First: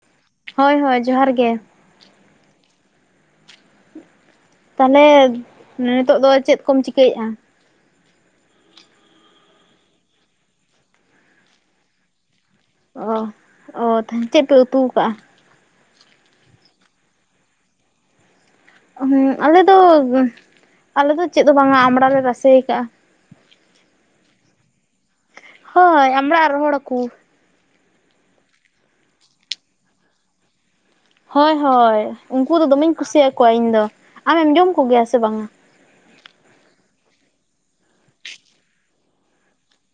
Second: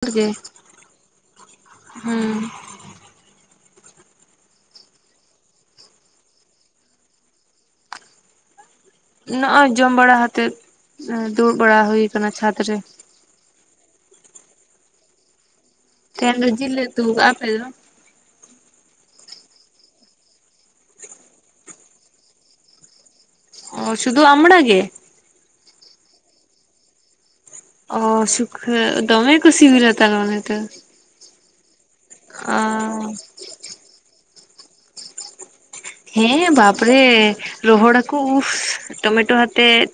[unintelligible] ᱦᱚᱭ ᱦᱚᱭ ᱡᱚᱦᱟᱨ ᱜᱮ᱾ ᱦᱩᱸ ᱛᱟᱦᱟᱞᱮ ᱱᱤᱛᱚᱜ ᱫᱚ ᱪᱮᱫ ᱠᱚᱢ ᱪᱤᱠᱟᱹᱭᱮᱜ-ᱟ? ᱱᱚᱜᱚᱭ ᱡᱚᱢ ᱵᱟᱲᱟ ᱦᱟᱛᱮᱫ ᱫᱩᱲᱩᱵ ᱵᱟᱲᱟ ᱦᱩᱭ ᱠᱟᱱᱟ ᱪᱷᱟᱫᱽ ᱨᱮ ᱾ ᱚ ᱾ ᱛᱟᱦᱮ ᱪᱮᱫ ᱯᱮ ᱩᱛᱩ ᱟᱠᱟᱜᱼᱟ? ᱛᱮᱦᱮᱧ ᱫᱚ ᱡᱤᱞ ᱞᱮ ᱩᱛᱩ ᱟᱠᱟᱫᱟ ᱟᱯᱮ ᱫᱚ? ᱦᱮ ᱟᱞᱮ ᱫᱚ ᱟᱞᱮ ᱫᱚ ᱪᱮᱫ ᱫᱚ ᱵᱟᱝᱟ ᱟᱢᱲᱟ ᱞᱮ ᱨᱟᱥᱮ ᱟᱠᱟᱟᱜᱼᱟ ᱾ ᱚ ᱥᱩᱫᱩ ᱟᱢᱲᱟ ᱜᱮ? ᱦᱳᱭ ᱟᱢᱲᱟ ᱟᱨ ᱨᱚᱦᱚᱲ ᱦᱟᱠᱩ᱾ ᱚ ᱥᱩᱠᱷᱟᱹ ᱫᱚᱢᱮ ᱠᱚ ᱥᱤᱵᱤᱞᱟ ᱛᱟᱨ ᱢᱟᱱᱮ ᱛᱚ ᱾ ᱦᱳᱭ ᱦᱳᱭ ᱩᱱᱠᱩ ᱫᱚ ᱫᱚᱢᱮᱧ ᱠᱩᱥᱤ ᱭᱟᱠᱚᱣᱟ ᱤᱧ ᱫᱚ ᱟᱢᱮᱢ ᱡᱚᱢ ᱠᱚᱜᱮᱭᱟ ᱥᱮ ᱵᱟᱝᱜ? ᱦᱮᱸ ᱵᱟᱯᱨᱮ ᱨᱚᱦᱚᱲ ᱦᱟᱠᱚ ᱩᱦ ᱴᱚᱢᱮᱴᱳ ᱦᱟᱛᱮᱫ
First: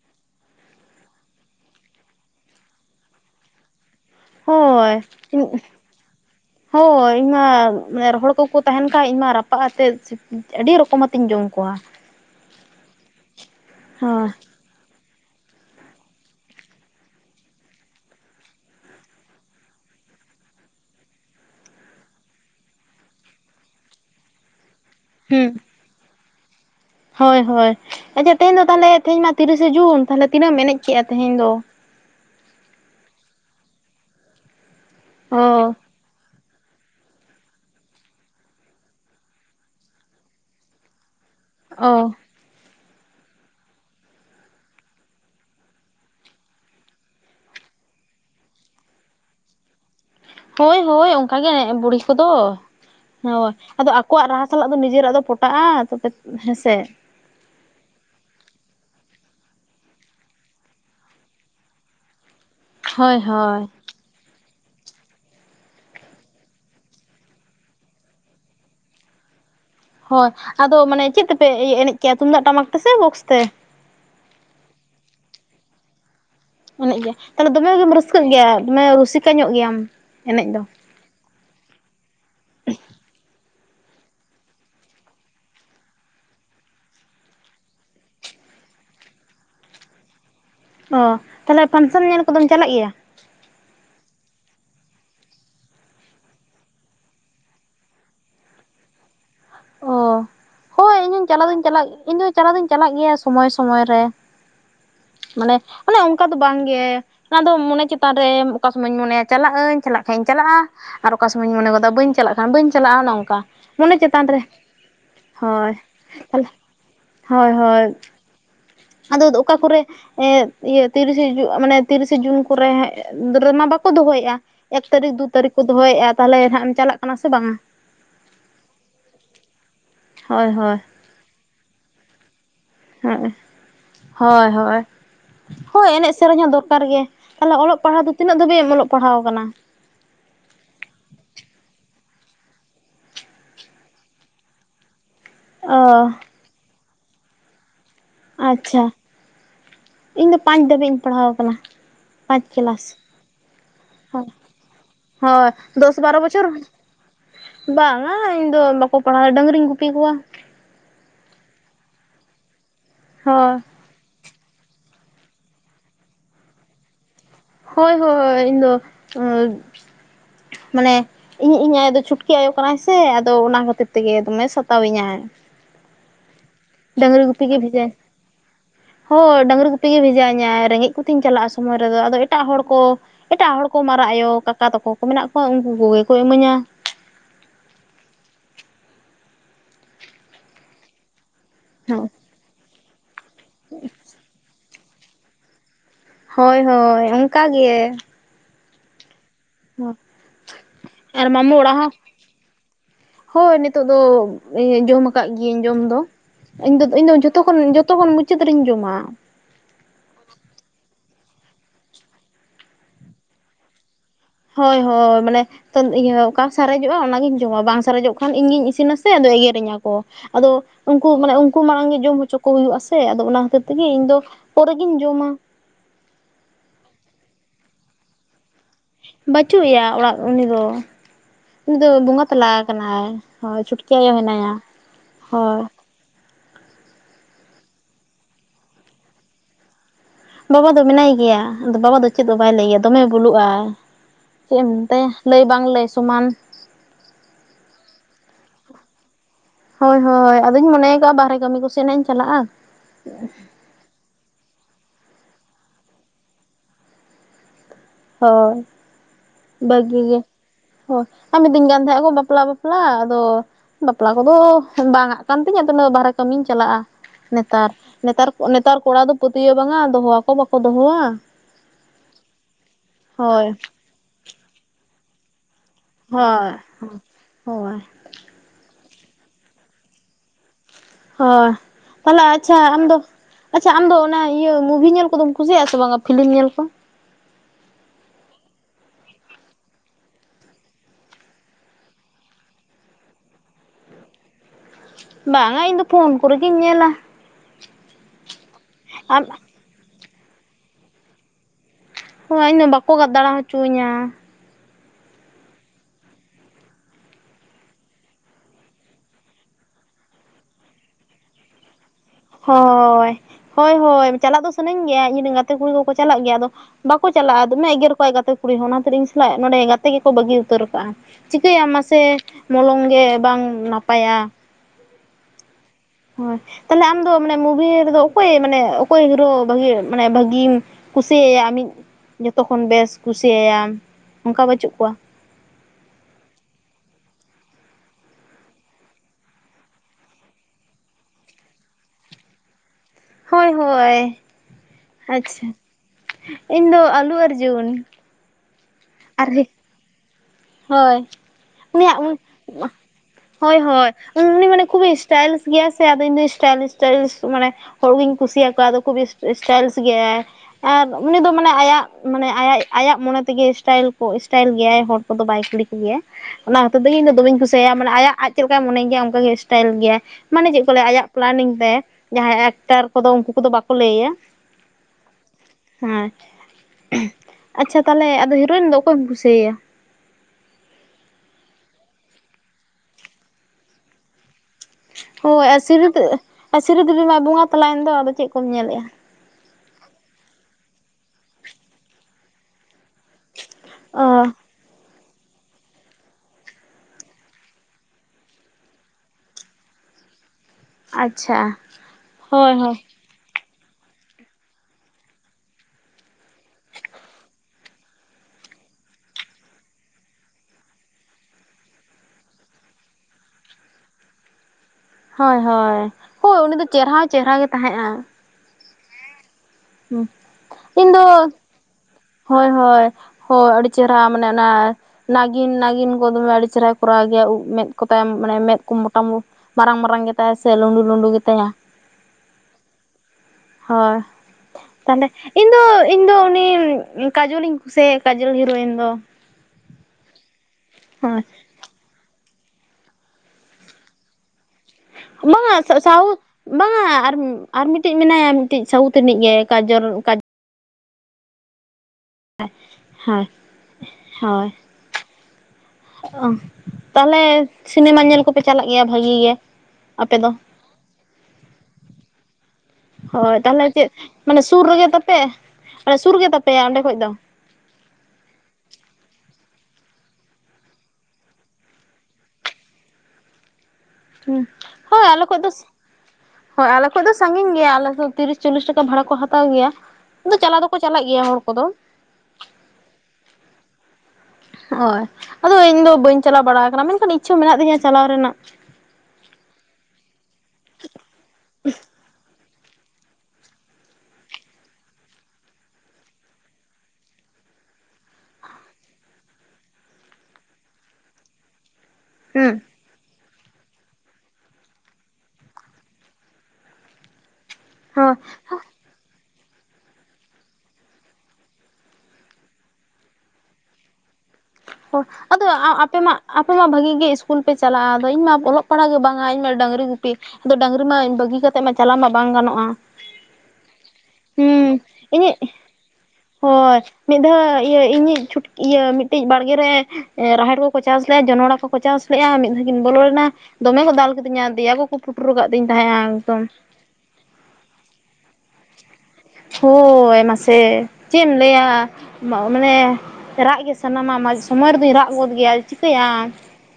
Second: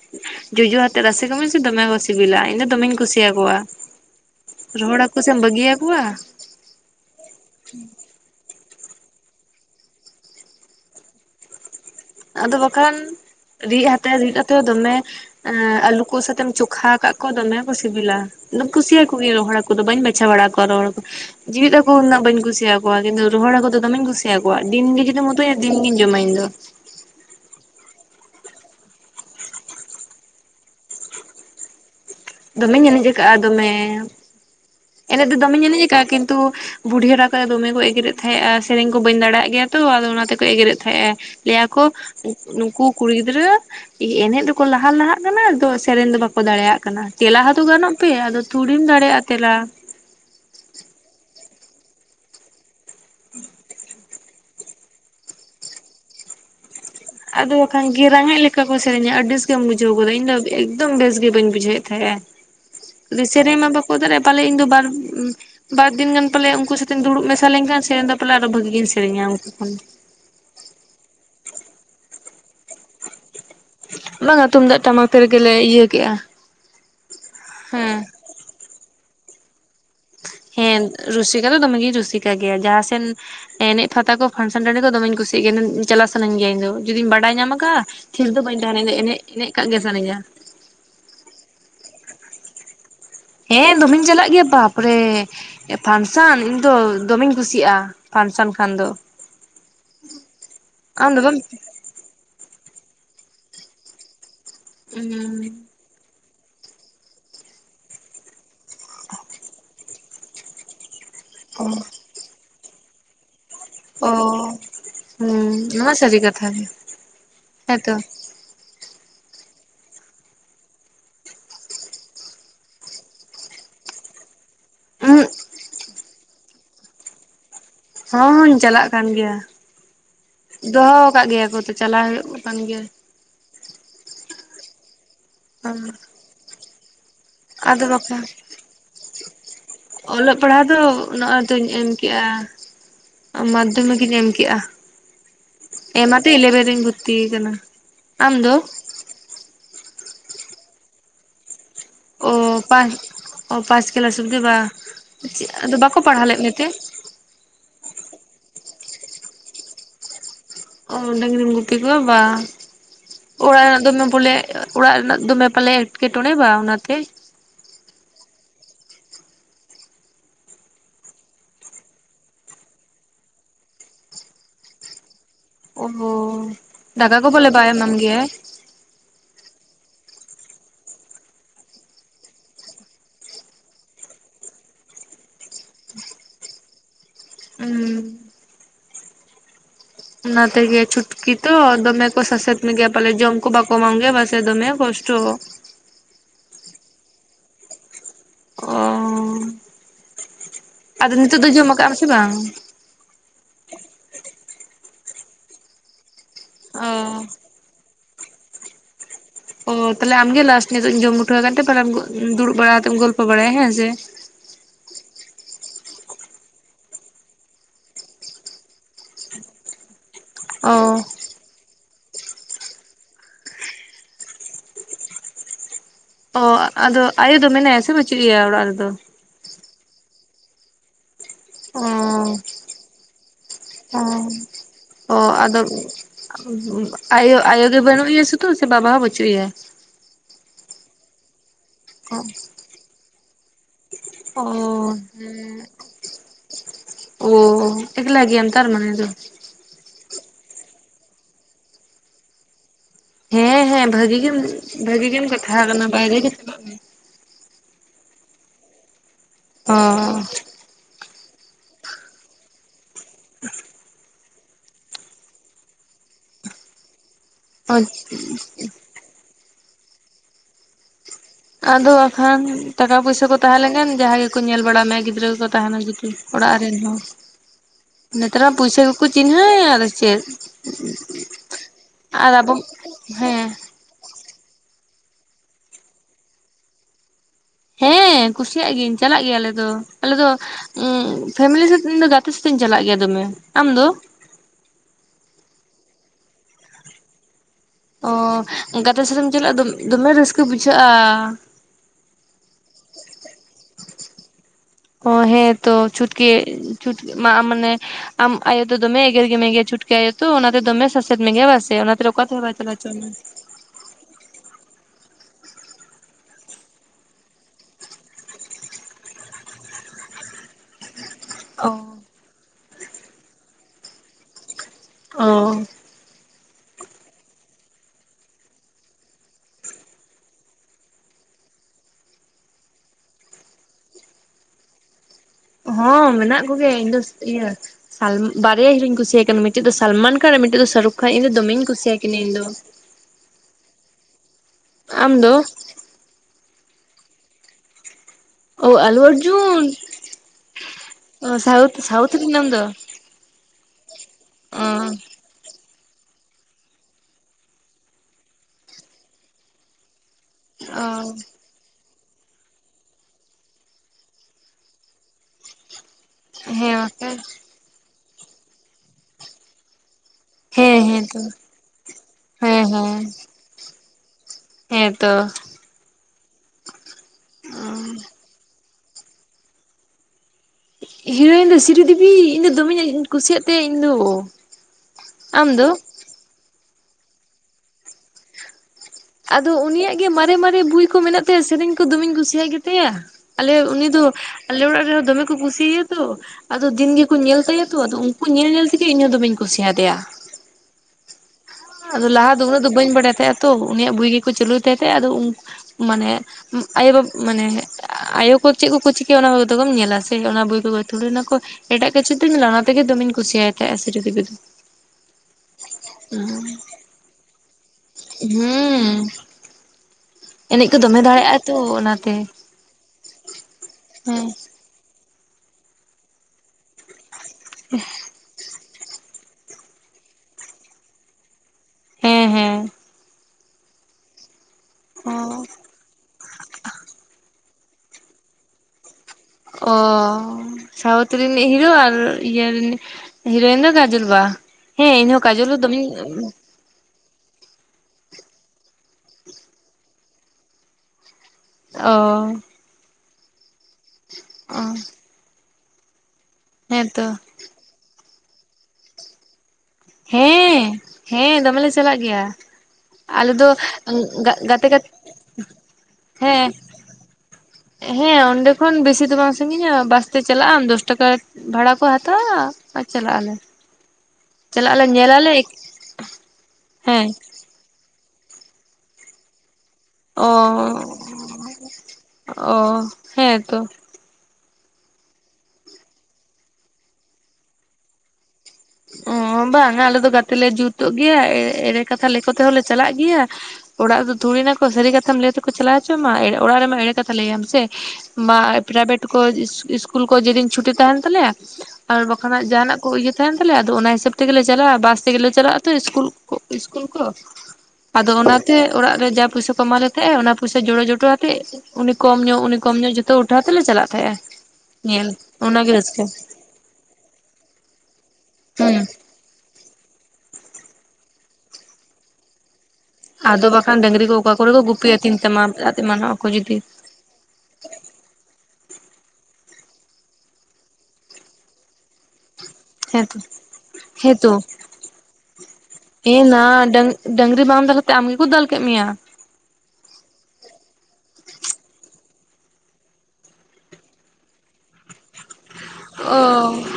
ᱡᱚᱡᱩ ᱟᱛᱮᱫ ᱨᱟᱥᱮ ᱠᱚᱢᱮᱥᱮ ᱫᱚᱢᱮ ᱠᱚ ᱥᱤᱵᱤᱞᱟ ᱤᱧ ᱫᱚᱢᱮᱧ ᱠᱩᱥᱤᱭᱟᱠᱚᱣᱟ ᱾ ᱦᱳᱭ ᱨᱚᱦᱚᱲ ᱦᱟᱹᱠᱩ ᱥᱮᱢ ᱵᱟᱹᱜᱤ ᱭᱟᱠᱚᱣᱟ ᱦᱳᱭ ᱤᱧᱢᱟ ᱨᱚᱦᱚᱲ ᱦᱟᱠᱳ ᱠᱚ ᱛᱟᱦᱮᱱ ᱠᱷᱟᱱ ᱤᱧᱢᱟ ᱨᱟᱯᱟᱜ ᱟᱛᱮᱫ ᱟᱹᱰᱤ ᱨᱚᱠᱚᱢ ᱟᱛᱮᱧ ᱡᱚᱢ ᱠᱚᱣᱟ᱾ ᱟᱫᱚ ᱵᱟᱠᱷᱟᱱ ᱨᱤᱫ ᱟᱛᱮ ᱦᱳᱭ ᱨᱤᱫ ᱟᱛᱮ ᱦᱚᱸ ᱫᱚᱢᱮ ᱟᱞᱩ ᱠᱚ ᱥᱟᱛᱮᱢ ᱪᱚᱠᱷᱟ ᱟᱠᱟᱫ ᱠᱚ ᱫᱚᱢᱮ ᱠᱚ ᱥᱤᱵᱤᱞᱟ ᱾ ᱠᱩᱥᱤᱭᱟᱠᱚ ᱜᱮᱭᱤᱧ ᱨᱚᱦᱚᱲ ᱦᱟᱹᱠᱩ ᱠᱚᱫᱚ ᱵᱟᱹᱧ ᱵᱟᱪᱷᱟ ᱵᱟᱲᱟ ᱠᱚᱣᱟ ᱨᱚᱲ ᱠᱟᱹᱠᱩ ᱾ ᱡᱤᱣᱮᱫ ᱦᱟᱹᱠᱩ ᱩᱱᱟᱹᱜ ᱵᱟᱹᱧ ᱠᱩᱥᱤᱭᱟᱠᱚᱣᱟ ᱠᱤᱱᱛᱩ ᱨᱚᱦᱚᱲ ᱦᱟᱹᱠᱩ ᱫᱚᱢᱮᱧ ᱠᱩᱥᱤᱭᱟᱠᱚᱣᱟ ᱫᱤᱱ ᱜᱮ ᱡᱩᱫᱤ ᱫᱤᱱᱮᱢ ᱦᱩᱸ ᱩᱛᱩᱭᱟ ᱫᱤᱱ ᱜᱤᱧ ᱡᱚᱢᱟ ᱤᱧ ᱫᱚ ᱦᱳᱭ ᱦᱳᱭ ᱛᱮᱦᱮᱧ ᱛᱟᱦᱚᱞᱮ ᱛᱮᱦᱮᱧ ᱢᱟ ᱛᱤᱨᱤᱥᱮ ᱡᱩᱱ ᱛᱟᱦᱞᱮ ᱛᱤᱱᱟᱹᱜ ᱮᱢ ᱮᱱᱮᱡ ᱠᱮᱫᱟ ᱛᱮᱦᱮᱧ ᱫᱚ? ᱫᱚᱢᱮᱧ ᱮᱱᱮᱡ ᱠᱟᱜᱟ ᱫᱚᱢᱮ ᱾ ᱮᱱᱮᱡ ᱫᱚ ᱫᱚᱢᱮᱧ ᱚ ᱮᱱᱮᱡ ᱠᱟᱜ-ᱟ ᱠᱤᱱᱛᱩ ᱵᱩᱰᱷᱤ ᱮᱨᱟ ᱠᱚ ᱫᱚᱢᱮ ᱠᱚ ᱮᱜᱮᱨᱮᱫ ᱛᱟᱦᱮᱸᱜ-ᱟ ᱾ ᱥᱮᱨᱮᱧ ᱠᱚ ᱵᱟᱹᱧ ᱫᱟᱲᱮᱭᱟᱜ ᱜᱮᱭᱟ ᱛᱚ ᱟᱫᱚ ᱚᱱᱟ ᱛᱮᱠᱚ ᱮᱜᱮᱨᱮᱫ ᱛᱟᱦᱮᱸᱜ ᱾ ᱞᱮᱭᱟ ᱠᱚ ᱚ ᱱᱩᱠᱩ ᱠᱩᱲᱤ ᱜᱤᱫᱽᱨᱟᱹ ᱮᱱᱮᱡ ᱫᱚᱠᱚ ᱞᱟᱦᱟ ᱞᱟᱦᱟᱜ ᱠᱟᱱᱟ ᱟᱫᱚ ᱥᱮᱨᱮᱧ ᱫᱚ ᱵᱟᱠᱚ ᱫᱟᱲᱮᱭᱟᱜ ᱠᱟᱱᱟ ᱾ ᱛᱮᱞᱟ ᱦᱚᱸᱛᱚ ᱜᱟᱱᱚᱜ ᱯᱮ ᱟᱫᱚ ᱛᱩᱲᱤᱢ ᱫᱟᱲᱮᱭᱟᱜᱼᱟ ᱛᱮᱞᱟ ᱾ ᱦᱳᱭ ᱦᱳᱭ ᱚᱱᱠᱟ ᱜᱮ ᱵᱩᱲᱦᱤ ᱠᱚᱫᱚ ᱾ ᱦᱳᱭ ᱟᱫᱚ ᱟᱠᱚᱣᱟᱜ ᱨᱟᱦᱟ ᱥᱟᱞᱟᱜ ᱫᱚ ᱱᱤᱡᱮᱨᱟᱜ ᱫᱚ ᱯᱚᱴᱟᱜ-ᱟ ᱛᱚᱵᱮ ᱦᱮᱸ ᱥᱮ? ᱟᱫᱚ ᱵᱟᱠᱷᱟᱱ ᱜᱮᱨᱟᱝᱮᱜ ᱞᱮᱠᱟ ᱠᱚ ᱥᱮᱨᱮᱧ ᱟ ᱟᱹᱰᱤᱥ ᱜᱮᱢ ᱵᱩᱡᱷᱟᱹᱣ ᱜᱚᱫᱟ ᱤᱧ ᱫᱚ ᱮᱠᱫᱚᱢ ᱵᱮᱥ ᱜᱮ ᱵᱟᱹᱧ ᱵᱩᱡᱷᱟᱹᱣᱮᱫ ᱛᱟᱦᱮᱸᱜᱼᱟ ᱾ [inaudible] ᱥᱮᱨᱮᱧ ᱦᱳᱭ ᱢᱟ ᱵᱟᱠᱚ ᱫᱟᱲᱮᱭᱟᱜ-ᱟ ᱯᱟᱞᱮ ᱤᱧ ᱫᱚ ᱵᱟᱨ ᱵᱟᱨ ᱫᱤᱱ ᱜᱟᱱ ᱯᱟᱞᱮ ᱩᱱᱠᱩ ᱥᱟᱛᱮ ᱫᱩᱲᱩᱵ ᱢᱮᱥᱟ ᱞᱮᱱᱠᱷᱟᱱ ᱥᱮ ᱫᱚ ᱯᱟᱞᱮ ᱟᱨᱚ ᱵᱷᱟᱜᱤ ᱜᱮᱢ ᱥᱮᱨᱮᱧᱟ ᱩᱱᱠᱩ ᱠᱷᱚᱱ ᱫᱚ ᱾ ᱦᱳᱭ ᱟᱫᱚ ᱢᱟᱱᱮ ᱪᱮᱫ ᱛᱮᱯᱮ ᱮᱱᱮᱡ ᱠᱮᱭᱟ ᱛᱩᱢᱫᱟᱜ ᱴᱟᱢᱟᱠ ᱛᱮ ᱥᱮ ᱵᱚᱠᱥ ᱛᱮ? ᱵᱟᱝᱟ ᱛᱩᱢᱫᱟᱜ ᱴᱟᱢᱟᱠ ᱛᱮᱜᱮᱞᱮ ᱤᱭᱟᱹ ᱠᱮᱜ-ᱟ᱾ ᱮᱱᱮ ᱜᱮᱭᱟ ᱛᱟᱦᱞᱮ ᱫᱚᱢᱮ ᱜᱮᱢ ᱨᱟᱹᱥᱠᱟᱹᱜ ᱜᱮᱭᱟ ᱫᱚᱢᱮ ᱨᱩᱥᱤᱠᱟ ᱧᱚᱜᱚᱜ ᱜᱮᱭᱟᱢ? ᱮᱱᱮᱡ ᱫᱚ ᱦᱮᱸ ᱨᱩᱥᱤᱠᱟ ᱫᱚ ᱫᱚᱢᱮᱜᱤ ᱨᱩᱥᱤᱠᱟ ᱜᱮᱭᱟ ᱡᱟᱦᱟᱸ ᱥᱮᱱ ᱮᱱᱮᱡ ᱯᱷᱟᱛᱟ ᱠᱚ ᱯᱷᱟᱱᱥᱮᱱ ᱴᱟᱸᱹᱰᱤ ᱠᱚ ᱫᱚᱢᱮᱧ ᱠᱩᱥᱤᱭᱟᱜ ᱜᱮᱭᱟ ᱪᱟᱞᱟᱜ ᱥᱟᱱᱟᱧ ᱜᱮᱭᱟ ᱤᱧ ᱫᱚ ᱡᱩᱫᱤᱧ ᱵᱟᱰᱟᱭ ᱧᱟᱢ ᱟᱠᱟᱜᱼᱟ ᱛᱷᱤᱨ ᱫᱚ ᱵᱟᱹᱧ ᱛᱟᱦᱮᱱᱟ ᱮᱱᱮᱡ ᱮᱱᱮᱡ ᱠᱟᱜ ᱜᱮ ᱥᱟᱱᱟᱧᱟ ᱚ ᱛᱟᱦᱚᱞᱮ ᱯᱷᱟᱱᱥᱮᱱ ᱧᱮᱞ ᱠᱚᱫᱚᱢ ᱪᱟᱞᱟᱜ ᱜᱮᱭᱟ ᱦᱮᱸ ᱫᱚᱢᱮᱧ ᱪᱟᱞᱟᱜ ᱜᱮᱭᱟ ᱛᱟᱯᱚᱨᱮ ᱯᱷᱟᱱᱥᱳᱱ ᱤᱧ ᱫᱚ ᱫᱚᱢᱮᱧ ᱠᱩᱥᱤᱭᱟᱜᱼᱟ ᱯᱷᱟᱱᱥᱳᱱ ᱠᱷᱟᱱ ᱫᱚ ᱚ ᱦᱳᱭ ᱟᱢ ᱤᱧ ᱫᱚ ᱦᱚᱸ ᱵᱟᱢ ᱪᱟᱞᱟᱣ ᱫᱩᱧ ᱪᱟᱞᱟᱜ ᱤᱧ ᱪᱟᱞᱟᱣ ᱫᱩᱧ ᱪᱟᱞᱟᱜ ᱜᱮᱭᱟ ᱥᱚᱢᱚᱭ ᱥᱚᱢᱚᱭ ᱨᱮ ᱢᱟᱱᱮ ᱚᱱᱮ ᱚᱱᱠᱟ ᱫᱚ ᱵᱟᱝᱜᱮ ᱚᱱᱟᱫᱚ ᱢᱚᱱᱮ ᱪᱮᱛᱟᱱ ᱨᱮ ᱚᱠᱟ ᱥᱚᱢᱚᱭᱚᱧ ᱢᱚᱱᱮᱭᱟ ᱪᱟᱞᱟᱜ ᱟᱹᱧ ᱪᱟᱞᱟᱜ ᱠᱷᱟᱱ ᱤᱧ ᱪᱟᱞᱟᱜᱼᱟ ᱟᱨ ᱚᱠᱟ ᱥᱚᱢᱚᱭ ᱤᱧ ᱢᱚᱱᱮ ᱜᱚᱫᱟ ᱵᱟᱹᱧ ᱪᱟᱞᱟᱜ ᱠᱷᱟᱱ ᱵᱟᱹᱧ ᱪᱟᱞᱟᱜᱼᱟ ᱚᱱᱮ ᱚᱱᱠᱟ ᱢᱚᱱᱮ ᱚ ᱪᱮᱛᱟᱱ ᱨᱮ ᱦᱩᱸ ᱦᱳᱭ ᱱᱚᱣᱟ ᱥᱟᱹᱨᱤ ᱠᱟᱛᱷᱟ ᱛᱟᱦᱞᱮ ᱜᱮ ᱦᱳᱭ ᱦᱳᱭ ᱦᱮᱸᱛᱚ ᱟᱫᱚ ᱚᱠᱟ ᱠᱚᱨᱮ ᱮᱫ ᱤᱭᱟᱹ ᱛᱤᱨᱤᱥᱟ ᱢᱟᱱᱮ ᱛᱤᱨᱤᱥᱟ ᱡᱩᱱ ᱠᱚᱨᱮ ᱨᱮᱢᱟ ᱵᱟᱠᱚ ᱫᱚᱦᱚᱭᱮᱜ-ᱟ ᱮᱠ ᱛᱟᱹᱨᱤᱠᱷ ᱩᱸ ᱫᱩ ᱛᱟᱹᱨᱤᱠᱷ ᱠᱚ ᱫᱚᱦᱚᱭᱮᱜᱟ ᱛᱟᱦᱚᱞᱮ ᱱᱟᱦᱟᱜ ᱮᱢ ᱪᱟᱞᱟᱜ ᱠᱟᱱᱟ ᱥᱮ ᱵᱟᱝ ᱟ? ᱦᱚ ᱦᱚᱸᱧ ᱪᱟᱞᱟᱜ ᱠᱟᱱ ᱜᱮᱭᱟ ᱦᱳᱭ ᱦᱳᱭ ᱫᱚᱦᱚ ᱟᱠᱟᱫ ᱜᱮᱭᱟ ᱠᱚ ᱪᱟᱞᱟᱣ ᱦᱩᱭᱩᱜ ᱠᱟᱱ ᱜᱮᱭᱟᱭ ᱦᱮᱸ ᱦᱚᱭ ᱦᱚᱭ ᱦᱳᱭ ᱮᱱᱮᱡ-ᱥᱮᱨᱮᱧ ᱦᱚᱸ ᱫᱚᱨᱠᱟᱨ ᱜᱮ ᱛᱟᱦᱚᱞᱮ ᱚᱞᱚᱜ ᱟᱫᱚ ᱯᱟᱲᱦᱟᱜ ᱫᱚ ᱵᱟᱠᱷᱟᱱ ᱛᱤᱱᱟᱹᱜ ᱫᱷᱟᱹᱤᱡ ᱮᱢ ᱚᱞᱚᱜ ᱯᱟᱲᱦᱟᱣ ᱟᱠᱟᱱᱟ ᱚᱞᱚᱜ ᱯᱟᱲᱦᱟᱜ ᱫᱚ ᱱᱚᱜᱚᱭ ᱛᱚᱧ ᱮᱢ ᱠᱮᱜᱼᱟ ᱢᱟᱫᱽᱫᱷᱚᱢᱤᱠ ᱤᱧ ᱮᱢ ᱠᱮᱼᱟ ᱚ ᱮᱢᱟᱛᱮ ᱤᱞᱮᱵᱷᱮᱱ ᱨᱤᱧ ᱵᱷᱚᱨᱛᱤ ᱟᱠᱟᱱᱟ ᱟᱢ ᱫᱚ ᱟᱪᱪᱷᱟ ᱤᱧ ᱫᱚ ᱯᱟᱸᱪ ᱫᱷᱟᱹᱵᱤᱡ ᱤᱧ ᱯᱟᱲᱦᱟᱣ ᱟᱠᱟᱱᱟ ᱚᱻ ᱯᱟᱸᱪ ᱯᱚᱸᱪ ᱠᱮᱞᱟᱥ ᱯᱟᱥ ᱠᱮᱞᱟᱥ ᱦᱳᱭ ᱚᱵᱫᱤ ᱵᱟ ᱦᱳᱭ ᱟᱫᱚ ᱫᱚᱥ ᱵᱟᱠᱚ ᱵᱟᱨᱚ ᱯᱟᱲᱦᱟᱣ ᱞᱮᱫ ᱵᱚᱪᱷᱚᱨ ᱢᱮᱛᱮ ᱵᱟᱝᱟ-ᱟ ᱤᱧ ᱫᱚ ᱵᱟᱠᱚ ᱯᱟᱲᱦᱟᱣ ᱰᱟᱹᱝᱨᱤᱧ ᱜᱩᱯᱤ ᱠᱚᱣᱟ ᱚ ᱰᱟᱝᱨᱤ ᱜᱩᱯᱤ ᱠᱚ ᱵᱟ ᱦᱳᱭ ᱚᱲᱟᱜ ᱨᱮᱱᱟᱜ ᱫᱚᱢᱮ ᱵᱚᱞᱮ ᱚᱲᱟᱜ ᱨᱮᱱᱟᱜ ᱫᱚᱢᱮ ᱯᱟᱞᱮ ᱮᱴᱠᱮᱴᱚᱬᱮ ᱵᱟᱝ ᱚᱱᱟᱛᱮ ᱦᱳᱭ ᱦᱳᱭ ᱤᱧ ᱫᱚ ᱢᱟᱱᱮ ᱤᱧ ᱤᱧ ᱟᱭᱚ ᱫᱚ ᱪᱷᱩᱴᱠᱤ ᱟᱭᱳ ᱠᱟᱱᱟᱭ ᱥᱮ ᱟᱫᱚ ᱚᱱᱟ ᱠᱷᱟᱹᱛᱤᱨ ᱛᱮᱜᱮ ᱫᱚᱢᱮ ᱥᱟᱛᱟᱣᱤᱧᱟᱭ ᱚ ᱫᱟᱠᱟ ᱰᱟᱹᱝᱨᱤ ᱠᱚ ᱜᱩᱯᱤ ᱵᱚᱞᱮ ᱜᱮ ᱵᱟᱭ ᱵᱷᱮᱡᱟᱭ ᱮᱢᱟᱢ ᱜᱮᱭᱟ ᱦᱳᱭ ᱰᱟᱹᱝᱨᱤ ᱜᱩᱯᱤ ᱜᱮ ᱵᱷᱮᱡᱟᱣᱤᱧᱟᱹ ᱨᱮᱸᱜᱮᱡ ᱠᱚᱛᱮᱧ ᱪᱟᱞᱟᱜᱼᱟ ᱥᱚᱢᱚᱭ ᱨᱮᱫᱚ ᱟᱫᱚ ᱮᱴᱟᱜ ᱦᱚᱲ ᱠᱚ ᱮᱴᱟᱜ ᱦᱚᱲ ᱠᱚ ᱢᱟᱨᱟᱜ ᱟᱭᱳ ᱠᱟᱠᱟ ᱛᱟᱠᱚ ᱠᱚ ᱢᱮᱱᱟᱜ ᱠᱚᱣᱟ ᱩᱱᱠᱩ ᱠᱚᱜᱮ ᱠᱚ ᱤᱢᱟᱹᱧᱟ ᱦᱩᱸ ᱚᱱᱟᱛᱮᱜᱮ ᱪᱷᱩᱴᱠᱤ ᱛᱚ ᱦᱳᱭ ᱫᱚᱢᱮ ᱠᱚ ᱥᱟᱥᱮᱛ ᱢᱮ ᱜᱮᱭᱟ ᱯᱟᱞᱮ ᱡᱚᱢ ᱠᱩ ᱵᱟᱠᱚ ᱮᱢᱟᱢ ᱜᱮᱭᱟ ᱵᱟᱥᱮ ᱫᱚᱢᱮ ᱠᱚᱥᱴᱚ ᱦᱳᱭ ᱦᱳᱭ ᱚᱱᱠᱟ ᱜᱮ ᱚ ᱟᱫᱚ ᱟᱨ ᱱᱤᱛᱳᱜ ᱫᱚ ᱢᱟᱢᱩ ᱡᱚᱢ ᱚᱲᱟᱜ ᱟᱠᱟᱫ ᱦᱚᱸ ᱟᱢ ᱥᱮ ᱵᱟᱝ ᱦᱳᱭ ᱱᱤᱛᱚᱜ ᱫᱚ ᱡᱚᱢ ᱟᱠᱟᱫ ᱜᱤᱭᱟᱹᱧ ᱡᱚᱢ ᱫᱚ ᱤᱧᱫᱚ ᱚ ᱤᱧᱫᱚ ᱡᱷᱚᱛᱚ ᱠᱷᱚᱱ ᱡᱚᱛᱚᱠᱷᱚᱱ ᱢᱩᱪᱟᱹᱫ ᱨᱤᱧ ᱡᱚᱢᱟ ᱚ ᱛᱟᱦᱚᱞᱮ ᱟᱢ ᱜᱮ ᱞᱟᱥᱴ ᱱᱤᱛᱚᱜ ᱤᱧ ᱡᱚᱢᱴᱟᱹᱣᱟᱛᱮᱢ ᱫᱩᱲᱩᱵ ᱵᱟᱲᱟ ᱠᱟᱛᱮ ᱜᱚᱞᱯᱚ ᱵᱟᱲᱟᱭᱟ ᱦᱮᱸ ᱥᱮ ᱦᱳᱭ ᱦᱳᱭ ᱢᱟᱱᱮ ᱛᱚ ᱤᱭᱟᱹ ᱚᱠᱟ ᱥᱟᱨᱮᱡᱚᱜᱼᱟ ᱚᱱᱟᱜᱤᱧ ᱡᱚᱢᱟ ᱵᱟᱝ ᱥᱟᱨᱮᱡᱚᱜ ᱠᱷᱟᱱ ᱤᱧᱜᱤᱧ ᱤᱥᱤᱱᱟᱥᱮ ᱟᱫᱚ ᱮᱜᱮᱨ ᱤᱧᱟ ᱠᱚ ᱚ ᱟᱫᱚ ᱚ ᱩᱱᱠᱩ ᱢᱟᱱᱮ ᱩᱱᱠᱩ ᱩᱱᱠᱩ ᱢᱟᱲᱟᱝ ᱜᱮ ᱡᱚᱢ ᱦᱚᱪᱚ ᱠᱚ ᱦᱩᱭᱩᱜᱼᱟ ᱥᱮ ᱟᱫᱚ ᱚᱱᱟ ᱠᱷᱟᱛᱤᱨ ᱛᱮᱜᱮ ᱤᱧ ᱫᱚ ᱯᱚᱨᱮᱜ ᱜᱤᱧ ᱡᱚᱢᱟ ᱚ ᱟᱫᱚ ᱟᱭᱳ ᱫᱚ ᱢᱮᱱᱟᱭᱟ ᱥᱮ ᱵᱟᱹᱪᱩᱜ ᱜᱮᱭᱟ ᱚᱲᱟᱜ ᱨᱮᱫᱚ ᱵᱟᱹᱪᱩᱜ ᱮᱭᱟ ᱚᱲᱟᱜ ᱩᱱᱤ ᱫᱚ ᱩᱱᱤ ᱚ ᱫᱚ ᱵᱚᱸᱜᱟ ᱛᱟᱞᱟ ᱟᱠᱟᱱᱟᱭ ᱦᱳᱭ ᱪᱷᱩᱴᱠᱤ ᱚ ᱟᱭᱳ ᱢᱮᱱᱟᱭᱟ ᱚ ᱦᱳᱭ ᱟᱫᱚ ᱟᱭᱳ ᱟᱭᱳ ᱜᱮ ᱵᱟᱹᱱᱩᱜᱭᱟ ᱥᱩᱫᱩ ᱥᱮ ᱵᱟᱵᱟ ᱦᱚᱸ ᱵᱟᱹᱪᱩᱜᱮᱭᱟ ᱵᱟᱵᱟ ᱫᱚ ᱢᱮᱱᱟᱭ ᱜᱮᱭᱟ ᱟᱫᱚ ᱵᱟᱵᱟ ᱫᱚ ᱪᱮᱫ ᱫᱚ ᱵᱟᱭ ᱞᱟᱹᱭᱟ ᱫᱚᱢᱮ ᱵᱩᱞᱩᱜᱼᱟᱭ ᱚ ᱪᱮᱫ ᱮᱢ ᱢᱮᱛᱟᱭᱟ ᱞᱟᱹᱭ ᱵᱟᱝ ᱞᱟᱹᱭ ᱥᱚᱢᱟᱱ ᱳ ᱮᱠᱞᱟ ᱜᱮᱭᱟᱢ ᱛᱟᱨ ᱢᱟᱱᱮ ᱫᱚ ᱦᱳᱭ ᱦᱳᱭ ᱟᱫᱚᱧ ᱢᱚᱱᱮᱭ ᱟᱠᱟᱜᱼᱟ ᱵᱟᱦᱟᱨᱮ ᱠᱟᱹᱢᱤ ᱠᱚᱥᱮᱫ ᱤᱧ ᱪᱟᱞᱟᱜᱼᱟ ᱦᱮᱸ ᱦᱮᱸ ᱵᱷᱟᱜᱤ ᱜᱮᱢ ᱵᱷᱟᱜᱤ ᱜᱮᱢ ᱠᱟᱛᱷᱟ ᱟᱠᱟᱱᱟ ᱵᱟᱭᱨᱮ ᱪᱟᱞᱟᱜ ᱢᱮ ᱦᱳᱭ ᱵᱷᱟᱹᱜᱤ ᱜᱮ ᱾ ᱦᱳᱭ ᱟᱨ ᱢᱤᱛᱟᱹᱧ ᱠᱟᱱ ᱛᱟᱦᱮᱸᱜ ᱠᱚ ᱵᱟᱯᱞᱟ ᱵᱟᱯᱞᱟ ᱟᱫᱚ ᱵᱟᱯᱞᱟ ᱠᱚᱫᱚ ᱵᱟᱝ ᱟᱜ ᱠᱟᱱ ᱛᱤᱧ ᱩᱱᱟᱹᱜ ᱵᱟᱦᱟᱨᱮ ᱠᱟᱹᱢᱤᱧ ᱪᱟᱞᱟᱜᱼᱟ ᱱᱮᱛᱟᱨ ᱚ ᱱᱮᱛᱟᱨ ᱱᱮᱛᱟᱨ ᱠᱚᱲᱟ ᱫᱚ ᱯᱟᱹᱛᱤᱭᱟᱹᱣ ᱵᱟᱝᱟ ᱫᱚᱦᱚᱣᱟᱠᱚ ᱵᱟᱠᱚ ᱫᱚᱦᱚᱣᱟ ᱟᱫᱚ ᱵᱟᱠᱷᱟᱱ ᱴᱟᱠᱟ ᱯᱚᱭᱥᱟᱹ ᱠᱚ ᱦᱳᱭ ᱛᱟᱦᱮᱸ ᱞᱮᱱᱠᱷᱟᱱ ᱡᱟᱦᱟᱸᱭ ᱜᱮᱠᱚ ᱧᱮᱞ ᱵᱟᱲ ᱢᱮ ᱜᱤᱫᱽᱨᱟᱹ ᱠᱚ ᱛᱟᱦᱮᱱᱟ ᱡᱩᱫᱤ ᱦᱳᱭ ᱚᱲᱟᱜ ᱨᱮᱱ ᱦᱚᱸ ᱦᱳᱭ ᱱᱮᱛᱟᱨ ᱢᱟ ᱯᱩᱭᱥᱟᱹ ᱜᱮᱠᱚ ᱪᱤᱱᱦᱟᱹᱣᱮᱫ ᱟᱫ ᱪᱮᱫ ᱦᱚᱭ ᱛᱟᱦᱚᱞᱮ ᱟᱨ ᱟᱵᱚ ᱟᱪᱪᱷᱟ ᱟᱢ ᱫᱚ ᱦᱮᱸ ᱟᱪᱪᱷᱟ ᱟᱢ ᱫᱚ ᱚᱱᱟ ᱤᱭᱟᱹ ᱢᱩᱵᱷᱤ ᱧᱮᱞ ᱠᱚᱫᱚᱢ ᱠᱩᱥᱤᱭᱟᱜᱼᱟ ᱥᱮ ᱵᱟᱝᱟ ᱯᱷᱤᱞᱤᱢ ᱧᱮᱞ ᱠᱚ? ᱦᱮᱸ ᱠᱩᱥᱤᱭᱟᱜ ᱜᱤᱭᱟᱹᱧ ᱪᱟᱞᱟᱜ ᱜᱮᱭᱟ ᱟᱞᱮ ᱫᱚ ᱟᱞᱮ ᱫᱚ ᱩ ᱯᱷᱮᱢᱮᱞᱤ ᱥᱟᱛᱮ ᱤᱧ ᱫᱚ ᱜᱟᱛᱮ ᱥᱟᱛᱮ ᱤᱧ ᱪᱟᱞᱟᱜ ᱜᱮᱭᱟ ᱫᱚᱢᱮ ᱟᱢ ᱫᱚ ᱵᱟᱝᱟ ᱤᱧ ᱫᱚ ᱯᱷᱳᱱ ᱠᱚᱨᱮᱜᱤᱧ ᱧᱮᱞᱟ ᱚ ᱜᱟᱛᱮ ᱟᱢ ᱥᱟᱜᱛᱮᱢ ᱪᱟᱞᱟᱜ ᱫᱚᱢᱮ ᱨᱟᱹᱥᱠᱟᱹ ᱵᱩᱡᱷᱟᱹᱜᱼᱟ ᱦᱚᱸ ᱤᱧᱫᱚ ᱵᱟᱠᱚ ᱫᱟᱲᱟ ᱦᱚᱪᱚ-ᱟᱧᱟ ᱚ ᱦᱮᱸ ᱛᱚ ᱪᱷᱩᱴᱠᱤ ᱪᱷᱩᱴᱠᱤ ᱢᱟ ᱢᱟᱱᱮ ᱟᱢ ᱟᱭᱳ ᱫᱚ ᱫᱚᱢᱮ ᱮᱜᱮᱨ ᱜᱮ ᱢᱮᱜᱮᱭᱟᱭ ᱪᱷᱩᱴᱠᱤ ᱟᱭᱳ ᱛᱚ ᱚᱱᱟᱛᱮ ᱫᱚᱢᱮ ᱥᱟᱥᱮᱛ ᱢᱮᱜᱟᱭ ᱵᱟᱥᱮ ᱚᱱᱟᱛᱮ ᱚᱠᱟ ᱛᱮᱦᱚᱸ ᱵᱟᱭ ᱪᱟᱞᱟᱣ ᱦᱚᱪᱚᱣᱟᱢᱟ ᱦᱳᱭ ᱦᱳᱭ ᱦᱳᱭ ᱪᱟᱞᱟᱜ ᱫᱚ ᱥᱟᱱᱟᱧ ᱜᱮᱭᱟ ᱤᱧᱨᱮᱱ ᱜᱟᱛᱮ ᱠᱩᱲᱤ ᱠᱚᱠᱚ ᱪᱟᱞᱟᱜ ᱜᱮᱭᱟ ᱟᱫᱚ ᱵᱟᱠᱚ ᱪᱟᱞᱟᱜᱼᱟ ᱫᱚᱢᱮ ᱮᱜᱮᱨ ᱠᱚᱣᱟᱭ ᱜᱟᱛᱮ ᱠᱩᱲᱤ ᱦᱚᱸ ᱚᱱᱟᱛᱮᱤᱧ ᱥᱟᱞᱟᱜ ᱱᱚᱸᱰᱮ ᱜᱟᱛᱮ ᱜᱮᱠᱚ ᱵᱟᱹᱜᱤ ᱩᱛᱟᱹᱨ ᱠᱟᱜᱼᱟ ᱾ ᱪᱤᱠᱟᱹᱭᱟᱢ ᱚ ᱢᱟᱥᱮ ᱢᱚᱞᱚᱝ ᱜᱮ ᱵᱟᱝ ᱱᱟᱯᱟᱭᱟ ᱳ ᱦᱳᱭ ᱛᱟᱦᱞᱮ ᱟᱢ ᱫᱚ ᱢᱟᱱᱮ ᱢᱩᱵᱷᱤ ᱨᱮᱫᱚ ᱚᱠᱚᱭ ᱢᱟᱱᱮ ᱚᱠᱚᱭ ᱦᱤᱨᱳ ᱵᱷᱟᱜᱤ ᱢᱟᱱᱮ ᱵᱷᱟᱹᱜᱤᱢ ᱠᱩᱥᱤᱭᱟᱭᱟᱢ ᱟᱢᱤᱡ ᱡᱚᱛᱚ ᱠᱷᱚᱱ ᱵᱮᱥ ᱠᱩᱥᱤᱭᱟᱭᱟᱢ ᱚᱱᱠᱟ ᱵᱟᱹᱪᱩᱜ ᱠᱚᱣᱟ ᱾ ᱦᱚᱸ ᱢᱮᱱᱟᱜ ᱠᱚᱜᱮᱭᱟ ᱤᱧᱫᱚ ᱤᱭᱟᱹ ᱥᱟᱞ ᱵᱟᱨᱭᱟᱦᱤᱨᱳᱧ ᱠᱩᱥᱤᱭᱟᱠᱤᱱ ᱠᱟᱱᱟ ᱢᱤᱫᱴᱮᱱ ᱫᱚ ᱥᱟᱞᱢᱟᱱ ᱠᱷᱟᱱ ᱟᱨ ᱢᱤᱫᱴᱮᱡ ᱫᱚ ᱥᱟᱨᱩᱠ ᱠᱷᱟᱱ ᱤᱧ ᱫᱚᱢᱮᱧ ᱠᱩᱥᱤᱭᱟᱠᱤᱱᱟ ᱤᱧ ᱫᱚ ᱦᱳᱭ ᱦᱳᱭ ᱟᱢ ᱫᱚ ᱟᱪᱪᱷᱟ ᱤᱧ ᱫᱚ ᱟᱞᱩ ᱟᱨᱡᱩᱱ ᱳ ᱟᱞᱩ ᱟᱨ ᱚᱨᱡᱩᱱ ᱦᱳᱭ ᱥᱟᱣᱩᱛ ᱥᱟᱣᱩᱛᱷ ᱩᱱᱤᱭᱟᱜ ᱨᱮᱱ ᱟᱢ ᱫᱚ ᱦᱳᱭ ᱦᱳᱭ ᱤᱧ ᱩᱱᱤ ᱚ ᱢᱟᱱᱮ ᱠᱷᱩᱵᱮ ᱤᱥᱴᱟᱭᱞᱤᱥ ᱜᱮ ᱥᱮ ᱟᱫᱚᱤᱧ ᱫᱚ ᱤᱥᱴᱟᱭᱞᱤᱥ ᱤᱥᱴᱟᱭᱞᱤᱥ ᱢᱟᱱᱮ ᱦᱚᱲᱜᱤᱧ ᱠᱩᱥᱤᱭᱟᱠᱚᱣᱟ ᱟᱫᱚ ᱠᱷᱩᱵᱮ ᱤᱥᱴᱟᱭᱞᱤᱥ ᱜᱮᱭᱟᱭ ᱚ ᱟᱨ ᱩᱱᱤ ᱫᱚ ᱢᱟᱱᱮ ᱟᱭᱟᱜ ᱢᱟᱱᱮ ᱟᱭᱟᱜ ᱢᱚᱱᱮ ᱛᱮᱜᱮ ᱤᱥᱴᱟᱭᱞᱤᱥ ᱠᱚ ᱤᱥᱴᱟᱭᱤᱞ ᱜᱮᱭᱟᱭ ᱦᱚᱲ ᱫᱚ ᱵᱟᱭ ᱠᱤᱲᱤ ᱠᱚᱜᱮᱭᱟ ᱚᱱᱟ ᱦᱮᱸ ᱠᱷᱚᱛᱤᱨ ᱤᱧ ᱫᱟ ᱵᱟᱠᱷᱟᱡ ᱫᱚᱢᱮᱧ ᱠᱩᱥᱤᱭᱟᱜᱼᱟ ᱛᱟᱭᱟ ᱢᱟᱱᱮ ᱟᱭᱟᱜ ᱟᱡ ᱪᱮᱫ ᱞᱮᱠᱟᱭ ᱢᱚᱱᱮᱭ ᱜᱮᱭᱟ ᱚᱱᱠᱟᱜ ᱤᱥᱴᱟᱭᱤᱞ ᱜᱮᱭᱟ ᱢᱟᱱᱮ ᱪᱮᱫ ᱠᱚ ᱦᱮᱸ ᱞᱟᱹᱭᱟ ᱦᱮᱸ ᱟᱭᱟᱜ ᱛᱚ ᱯᱞᱮᱱᱤᱝ ᱛᱮ ᱡᱟᱦᱟᱸᱭ ᱦᱮᱸ ᱮᱠᱴᱟᱨ ᱠᱚᱫᱚ ᱩᱱᱠᱩ ᱠᱚᱫᱚ ᱵᱟᱠᱚ ᱞᱟᱹᱭᱟᱭᱟ ᱦᱮᱸᱛᱚ ᱟᱪᱪᱷᱟ ᱟᱪᱪᱷᱟ ᱛᱟᱦᱞᱮ ᱟᱫᱚ ᱦᱤᱨᱳᱭᱤᱱ ᱫᱚ ᱚᱠᱚᱭᱮᱢ ᱠᱩᱥᱤᱭᱟᱭᱟ ᱦᱤᱨᱳᱭᱤᱱ ᱫᱚ ᱥᱤᱨᱤ ᱫᱮᱵᱤ ᱤᱧ ᱫᱚ ᱫᱚᱢᱮᱧ ᱠᱩᱥᱤᱭᱟᱜ ᱛᱟᱦᱮᱸ ᱤᱧᱫᱚ ᱦᱳᱭ ᱥᱤᱨᱤ ᱥᱤᱨᱤᱫᱮᱵᱤ ᱢᱟᱭ ᱵᱚᱸᱜᱟ ᱛᱟᱞᱟᱭᱮᱱ ᱫᱚ ᱟᱫᱚ ᱪᱮᱫ ᱠᱚᱢ ᱧᱮᱞᱮᱫᱼᱟ ᱟᱫᱚ ᱩᱱᱤᱭᱟᱜ ᱜᱮ ᱢᱟᱨᱮ ᱢᱟᱨᱮ ᱵᱩᱭ ᱠᱚ ᱢᱮᱱᱟᱜ ᱛᱟᱭᱟ ᱥᱮᱨᱮᱧ ᱠᱚ ᱫᱚᱢᱮᱧ ᱠᱩᱥᱤᱭᱟᱜ ᱜᱮᱛᱟᱭᱟ ᱟᱞᱮ ᱩᱱᱤ ᱫᱚ ᱚ ᱟᱞᱮ ᱚᱲᱟᱜ ᱨᱮᱦᱚᱸ ᱫᱚᱢᱮ ᱠᱚ ᱠᱩᱥᱤᱟᱭᱟ ᱛᱚ ᱟᱫᱚ ᱫᱤᱱ ᱜᱮᱠᱚ ᱧᱮᱞ ᱛᱟᱭᱟ ᱛᱚ, ᱟᱫᱚ ᱩᱱᱠᱩ ᱧᱮᱞ ᱧᱮᱞ ᱛᱮᱜᱮ ᱤᱧᱦᱚ ᱫᱚᱢᱮᱧ ᱠᱩᱥᱤᱭᱟᱫᱮᱭᱟ ᱾ ᱟᱪᱪᱷᱟ ᱟᱫᱚ ᱞᱟᱦᱟ ᱫᱚ ᱦᱳᱭ ᱩᱱᱟᱹᱜ ᱫᱚ ᱦᱳᱭ ᱵᱟᱹᱧ ᱵᱟᱲᱟᱭ ᱛᱟᱦᱮᱸᱜᱼᱟ ᱛᱚ ᱩᱱᱤᱭᱟᱜ ᱵᱩᱭ ᱜᱮᱠᱚ ᱪᱟᱹᱞᱩᱭ ᱛᱟᱦᱮᱸ ᱛᱟᱦᱮᱸᱜ ᱟᱫᱚ ᱢᱟᱱᱮ ᱟᱭᱳᱵᱟᱵᱟ ᱢᱟᱱᱮ ᱟᱭᱳ ᱠᱚ ᱪᱮᱫ ᱠᱚᱠᱚ ᱪᱤᱠᱟᱹᱭᱟ, ᱚᱱᱟ ᱡᱷᱚᱛᱚ ᱜᱮᱢ ᱧᱮᱞᱟ ᱥᱮ ᱚᱱᱟ ᱵᱩᱭ ᱠᱚᱜᱮ ᱛᱷᱩᱲᱤ ᱱᱟᱜ ᱠᱚ ᱮᱴᱟᱜ ᱠᱤᱪᱷᱩ ᱛᱤᱧ ᱞᱟᱦᱟ ᱛᱮᱜᱮ ᱫᱚᱢᱮᱧ ᱠᱩᱥᱤᱭᱟᱭ ᱛᱟᱦᱮᱸᱜᱼᱟ ᱥᱤᱨᱤᱫᱮᱵᱤ ᱫᱚ ᱦᱳᱭ ᱦᱳᱭ ᱦᱳᱭ ᱩᱱᱤᱫᱚ ᱪᱮᱨᱦᱟ ᱪᱮᱨᱦᱟ ᱜᱮ ᱛᱟᱦᱮᱸᱫᱼᱟ ᱾ ᱦᱩᱸ ᱮᱱᱮᱡ ᱠᱚ ᱤᱧ ᱫᱚᱢᱮ ᱫᱚ ᱫᱟᱲᱮᱭᱟᱜᱼᱟ, ᱛᱚ ᱚᱱᱟ, ᱦᱳᱭ ᱦᱳᱭ ᱦᱳᱭ ᱟᱹᱰᱤ ᱪᱮᱦᱨᱟ ᱢᱟᱱᱮ ᱦᱮᱸ ᱚᱱᱟ, ᱱᱟᱜᱤᱱ ᱱᱟᱜᱤᱱ ᱠᱚ ᱫᱚᱢᱮ ᱟᱹᱰᱤ ᱪᱮᱦᱨᱟᱭ ᱠᱚᱨᱟᱣ ᱜᱮᱭᱟ ᱩᱵ ᱢᱮᱫ ᱠᱚ ᱛᱟᱭ ᱢᱟᱱᱮ ᱢᱮᱫ ᱠᱚ ᱢᱚ ᱴᱟ ᱢᱟᱨᱟᱝ ᱢᱟᱨᱟᱝ ᱜᱮᱛᱟᱭᱟ ᱥᱮ, ᱞᱩᱸᱰᱩ ᱞᱩᱸᱰᱩ ᱜᱮᱛᱟᱭᱟ ᱾ ᱦᱮᱸ ᱦᱮᱸ ᱦᱳᱭ ᱛᱟᱞᱦᱮ ᱤᱧ ᱫᱚ ᱚ ᱤᱧ ᱫᱚ ᱩᱱᱤ ᱠᱟᱡᱚᱞᱤᱧ ᱠᱩᱥᱤᱭᱟᱭᱟ ᱠᱟᱡᱚᱞ ᱦᱤᱨᱳᱭᱤᱱ ᱫᱚ᱾ ᱚ ᱥᱟᱣᱩᱛ ᱦᱳᱭ ᱨᱤᱱᱤᱜ ᱦᱤᱨᱳ ᱟᱨ ᱤᱭᱟᱹ ᱦᱤᱨᱳᱭᱤᱱ ᱫᱚ ᱠᱟᱡᱚᱞ ᱵᱟ ᱦᱮᱸ ᱤᱧᱦᱚᱸ ᱠᱟᱡᱚᱞ ᱵᱟᱝᱟ ᱫᱚ ᱫᱚᱢᱮᱧ ᱥᱟᱦᱩ ᱵᱟᱝᱟ ᱟᱨ ᱟᱨ ᱢᱤᱫᱴᱤᱡ ᱢᱮᱱᱟᱭᱟ ᱢᱤᱫᱴᱤᱡ ᱥᱟᱹᱣᱩᱛ ᱨᱤᱱᱤᱡ ᱜᱮ ᱠᱟᱡᱚᱞ ᱠᱟᱡ ᱚᱻ ᱦᱳᱭ ᱦᱳᱭ ᱚ ᱚᱦ ᱦᱮᱸᱛᱚ ᱛᱟᱦᱞᱮ ᱥᱤᱱᱮᱢᱟ ᱧᱮᱞ ᱠᱚᱯᱮ ᱪᱟᱞᱟᱜ ᱜᱮᱭᱟ ᱵᱷᱟᱹᱜᱤ ᱜᱮ? ᱟᱯᱮ ᱫᱚ ᱦᱮᱸ ᱦᱮᱸ ᱫᱚᱢᱮᱞᱮ ᱪᱟᱞᱟᱜ ᱜᱮᱭᱟ᱾ ᱟᱞᱮ ᱦᱳᱭ ᱫᱚ ᱛᱟᱦᱚᱞᱮ ᱪᱮᱫ ᱜᱟᱜ ᱢᱟᱱᱮ ᱥᱩᱨ ᱜᱟᱛᱮ ᱜᱟᱛᱮ ᱨᱮᱜᱮ ᱛᱟᱯᱮ ᱢᱟᱱᱮ ᱥᱩᱨ ᱜᱮ ᱦᱮᱸ ᱛᱟᱯᱮᱭᱟ ᱚᱸᱰᱮ ᱠᱷᱚᱡ ᱫᱚ ᱦᱮᱸ ᱚᱸᱰᱮ ᱠᱷᱚᱱ ᱵᱮᱥᱤ ᱫᱚ ᱵᱟᱝ ᱥᱟᱺᱜᱤᱧᱟ ᱵᱟᱥ ᱛᱮ ᱪᱟᱞᱟᱜ ᱟᱢ ᱫᱚᱥ ᱴᱟᱠᱟ ᱵᱷᱟᱲᱟ ᱠᱚ ᱦᱟᱛᱟᱣᱟ ᱟᱨ ᱪᱟᱞᱟᱜ ᱟᱞᱮ ᱮᱸ ᱦᱳᱭ ᱟᱞᱮ ᱠᱷᱚᱡ ᱫᱚ ᱦᱳᱭ ᱟᱞᱮ ᱠᱷᱚᱡ ᱦᱮᱸ ᱫᱚ ᱥᱟᱺᱜᱤᱧ ᱜᱮᱭᱟ᱾ ᱟᱞᱮ ᱫᱚ ᱛᱤᱨᱤᱥ ᱪᱚᱞᱞᱤᱥ ᱴᱟᱠᱟ ᱵᱷᱟᱲᱟ ᱠᱚ ᱦᱟᱛᱟᱣ ᱜᱮᱭᱟ᱾ ᱚᱻ ᱟᱫᱚ ᱪᱟᱞᱟᱣ ᱫᱚᱠᱚ ᱪᱟᱞᱟᱜ ᱜᱮᱭᱟ ᱦᱚᱲ ᱠᱚᱫᱚ ᱚ ᱦᱮᱸ ᱛᱚ ᱦᱳᱭ ᱟᱫᱚ ᱤᱧ ᱫᱚ ᱵᱟᱹᱧ ᱪᱟᱞᱟᱣ ᱵᱟᱲᱟ ᱟᱠᱟᱱᱟ, ᱢᱮᱱᱠᱷᱟᱱ ᱤᱪᱪᱷᱟᱹ ᱢᱮᱱᱟᱜ ᱛᱤᱧᱟᱹ ᱪᱟᱞᱟᱣ ᱨᱮᱱᱟᱜ᱾ ᱚ ᱵᱟᱝ ᱟᱞᱮ ᱫᱚ ᱜᱟᱛᱮ ᱞᱮ ᱡᱩᱛᱚᱜ ᱜᱮᱭᱟ ᱮᱲᱮ ᱠᱟᱛᱷᱟ ᱞᱟᱹᱭ ᱠᱚᱛᱮ ᱦᱚᱸᱞᱮ ᱪᱟᱞᱟᱜ ᱜᱮᱭᱟ ᱚᱲᱟᱜ ᱨᱮᱫᱚ ᱛᱷᱩᱲᱮᱱᱟᱠᱚ ᱥᱟᱹᱨᱤ ᱠᱟᱛᱷᱟᱢ ᱞᱟᱹᱭ ᱛᱮᱠᱚ ᱪᱟᱞᱟᱣ ᱦᱚᱪᱚ ᱢᱟ, ᱚᱲᱟᱜ ᱨᱮᱢᱟ ᱮᱲᱮ ᱠᱟᱛᱷᱟ ᱞᱟᱹᱭᱟᱢ ᱥᱮ᱾ ᱵᱟ ᱯᱨᱟᱭᱵᱷᱮᱴ ᱠᱚ ᱤᱥᱠᱩᱞ ᱠᱚ ᱡᱮᱫᱤᱱ ᱪᱷᱩᱴᱤ ᱛᱟᱦᱮᱱ ᱛᱟᱞᱮᱭᱟ ᱟᱨ ᱵᱟᱠᱷᱟᱱᱟᱜ ᱦᱩᱸ ᱡᱟᱦᱟᱱᱟᱜ ᱠᱚ ᱤᱭᱟᱹ ᱛᱟᱦᱮᱱ ᱛᱟᱦᱞᱮ ᱟᱫᱚ ᱚᱱᱟ ᱦᱤᱥᱟᱹᱵ ᱛᱮᱜᱮᱞᱮ ᱪᱟᱞᱟᱜᱼᱟ ᱵᱟᱥ ᱛᱮᱜᱮᱞᱮ ᱪᱟᱞᱟᱜ ᱟᱛᱚ ᱤᱥᱠᱩᱞ ᱤᱥᱠᱩᱞ ᱠᱚ ᱟᱫᱚ ᱦᱳᱭ ᱚᱱᱟᱛᱮ ᱚᱲᱟᱜ ᱨᱮ ᱡᱟ ᱯᱚᱭᱥᱟᱹ ᱠᱚ ᱮᱢᱟᱞᱮ ᱛᱟᱦᱮᱸᱜᱼᱟ ᱚᱱᱟ ᱯᱚᱭᱥᱟᱹ ᱡᱚᱲᱚ ᱡᱚᱴᱚ ᱟᱛᱮᱫ ᱩᱱᱤ ᱠᱚᱢ ᱧᱚᱜ ᱩᱱᱤ ᱠᱚᱢ ᱧᱚᱜ ᱡᱚᱛᱚ ᱩᱴᱷᱟ ᱛᱮᱞᱮ ᱪᱟᱞᱟᱜ ᱛᱟᱦᱮᱸᱜᱼᱟ᱾ ᱚ ᱧᱮᱞ ᱟᱫᱚ ᱚᱱᱟᱜᱮ ᱟᱯᱮ ᱨᱟᱹᱥᱠᱟᱹ ᱢᱟ ᱟᱯᱮ ᱢᱟ ᱵᱷᱟᱜᱤ ᱜᱮ ᱤᱥᱠᱩᱞ ᱯᱮ ᱪᱟᱞᱟᱜᱼᱟ ᱟᱫᱚ ᱤᱧᱢᱟ ᱚᱞᱚᱜ ᱦᱩᱸ ᱯᱟᱲᱦᱟᱜ ᱜᱮ ᱵᱟᱝ ᱤᱧᱢᱟ ᱰᱟᱹᱝᱨᱤ ᱜᱩᱯᱤ ᱟᱫᱚ ᱰᱟᱝᱨᱤ ᱢᱟ ᱵᱟᱹᱜᱤ ᱠᱟᱛᱮ ᱢᱟ ᱪᱟᱞᱟᱣ ᱢᱟ ᱵᱟᱝ ᱜᱟᱱᱚᱜᱼᱟ᱾ ᱟᱫᱚ ᱵᱟᱠᱷᱟᱱ ᱰᱟᱹᱝᱨᱤ ᱠᱚ ᱚᱠᱟ ᱠᱚᱨᱮ ᱠᱚ ᱦᱩᱸ ᱜᱩᱯᱤ ᱟᱹᱛᱤᱧ ᱤᱧᱤᱡ ᱛᱟᱢᱟ ᱟᱫ ᱮᱢᱟᱱᱚᱜ ᱛᱟᱢᱟ ᱠᱚ ᱡᱩᱫᱤ ᱦᱳᱭ ᱢᱤᱫ ᱫᱷᱟᱹᱣ ᱤᱭᱟᱹ ᱤᱧᱤᱡ ᱪᱷᱩᱴ ᱤᱭᱟᱹ ᱢᱤᱫ ᱠᱟᱹᱴᱤᱡ ᱵᱟᱲᱜᱮ ᱨᱮ ᱨᱟᱦᱮᱲ ᱠᱚᱠᱚ ᱪᱟᱥ ᱞᱮᱜᱼᱟ ᱡᱚᱱᱚᱲᱟ ᱠᱚᱠᱚ ᱪᱟᱥ ᱞᱮᱜᱼᱟ ᱢᱤᱫ ᱰᱟᱝᱨᱤ ᱠᱤᱱ ᱵᱚᱞᱚ ᱦᱮᱸᱛᱚ ᱞᱮᱱᱟ ᱫᱚᱢᱮ ᱠᱚ ᱫᱟᱞ ᱦᱮᱸᱛᱚ ᱠᱤᱫᱤᱧᱟ ᱫᱮᱭᱟ ᱠᱚᱠᱚ ᱯᱩᱴᱩᱨ ᱟᱠᱟᱫ ᱛᱤᱧ ᱛᱟᱦᱮᱸᱜᱼᱟ ᱮᱠᱫᱚᱢ᱾ ᱰᱟᱹᱟᱝᱨᱤ ᱵᱟᱝ ᱫᱟᱞ ᱠᱟᱛᱮᱫ ᱟᱢ ᱜᱮᱠᱚ ᱫᱟᱞ ᱠᱮᱫ ᱢᱮᱭᱟ᱾ ᱦᱳᱭ ᱢᱟᱥᱮ ᱪᱮᱫ ᱮᱢ ᱞᱟᱹᱭᱟ ᱢᱟᱱᱮ ᱨᱟᱜ ᱜᱮ ᱥᱟᱱᱟᱢᱟ ᱥᱚᱢᱚᱭ ᱨᱮᱫᱩᱧ ᱨᱟᱜ ᱜᱚᱫ ᱜᱮᱭᱟ᱾ ᱚ ᱪᱤᱠᱟᱭᱟᱢ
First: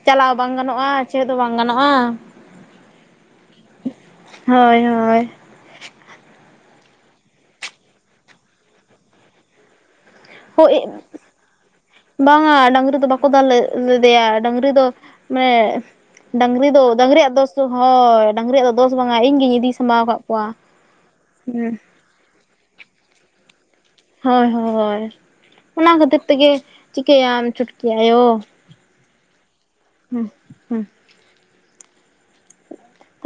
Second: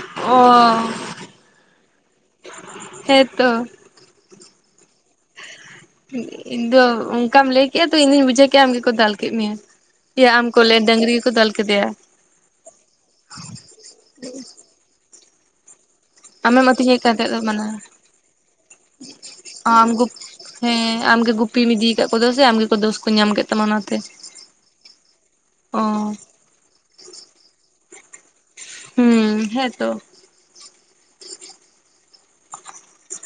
ᱪᱟᱞᱟᱣ ᱚ ᱵᱟᱝ ᱜᱟᱱᱚᱜᱼᱟ᱾ ᱪᱮᱫ ᱦᱚᱸ ᱵᱟᱝ ᱜᱟᱱᱚᱜᱼᱟ᱾ ᱦᱮᱸᱛᱚ ᱦᱳᱭ ᱦᱳᱭ ᱤᱧ ᱫᱚ ᱚᱱᱠᱟᱢ ᱞᱟᱹᱭ ᱠᱮᱜᱼᱟ ᱛᱚ ᱤᱧ ᱫᱩᱧ ᱵᱩᱡᱷᱟᱹᱣ ᱠᱮᱜᱼᱟ, ᱟᱢ ᱜᱮᱠᱚ ᱫᱟᱞ ᱠᱮᱫ ᱢᱮᱭᱟ᱾ ᱟᱢ ᱦᱳᱭ ᱠᱚᱞᱮ ᱰᱟᱹᱝᱨᱤ ᱜᱮᱠᱚ ᱫᱟᱞ ᱠᱮᱫᱮᱭᱟ ᱵᱟᱝᱟ ᱰᱟᱝᱨᱤ ᱫᱚ ᱵᱟᱠᱚ ᱫᱟᱞ ᱞᱮ ᱞᱮᱫᱮᱭᱟ ᱰᱟᱝᱨᱤ ᱫᱚ ᱢᱟᱱᱮ ᱰᱟᱝᱨᱤ ᱟᱢᱮᱢ ᱫᱚ ᱟᱹᱛᱤᱧᱮᱫ ᱠᱟᱱ ᱰᱟᱹᱝᱨᱤᱭᱟᱜ ᱛᱟᱦᱮᱸᱫ ᱫᱚᱥ ᱫᱚ ᱢᱟᱱᱮ ᱦᱳᱭ ᱰᱟᱹᱝᱨᱤᱭᱟᱜ ᱫᱚᱥ ᱫᱚ ᱵᱟᱝᱟ ᱤᱧ ᱜᱤᱧ ᱤᱫᱤ ᱟᱢ ᱥᱟᱢᱵᱟᱣ ᱜᱩᱯ ᱟᱠᱟᱫ ᱠᱚᱣᱟ᱾ ᱦᱮᱸ ᱟᱢᱜᱮ ᱜᱩᱯᱤᱢ ᱦᱩᱸ ᱤᱫᱤ ᱟᱠᱟᱫ ᱠᱚᱫᱚ ᱥᱮ ᱟᱢᱜᱮᱠᱚ ᱫᱳᱥ ᱠᱚ ᱧᱟᱢ ᱠᱮᱫ ᱛᱟᱢᱟ ᱚᱱᱟ ᱦᱳᱭ ᱦᱳᱭ ᱚᱱᱟ ᱠᱷᱟᱹᱛᱤᱨ ᱛᱮᱜᱮ ᱪᱤᱠᱟᱹᱭᱟᱢ ᱪᱷᱩᱴᱠᱤ ᱟᱭᱳ ᱦᱩᱸᱻ ᱦᱮᱸᱛᱚ ᱦᱩᱸᱜ ᱦᱩᱸᱜ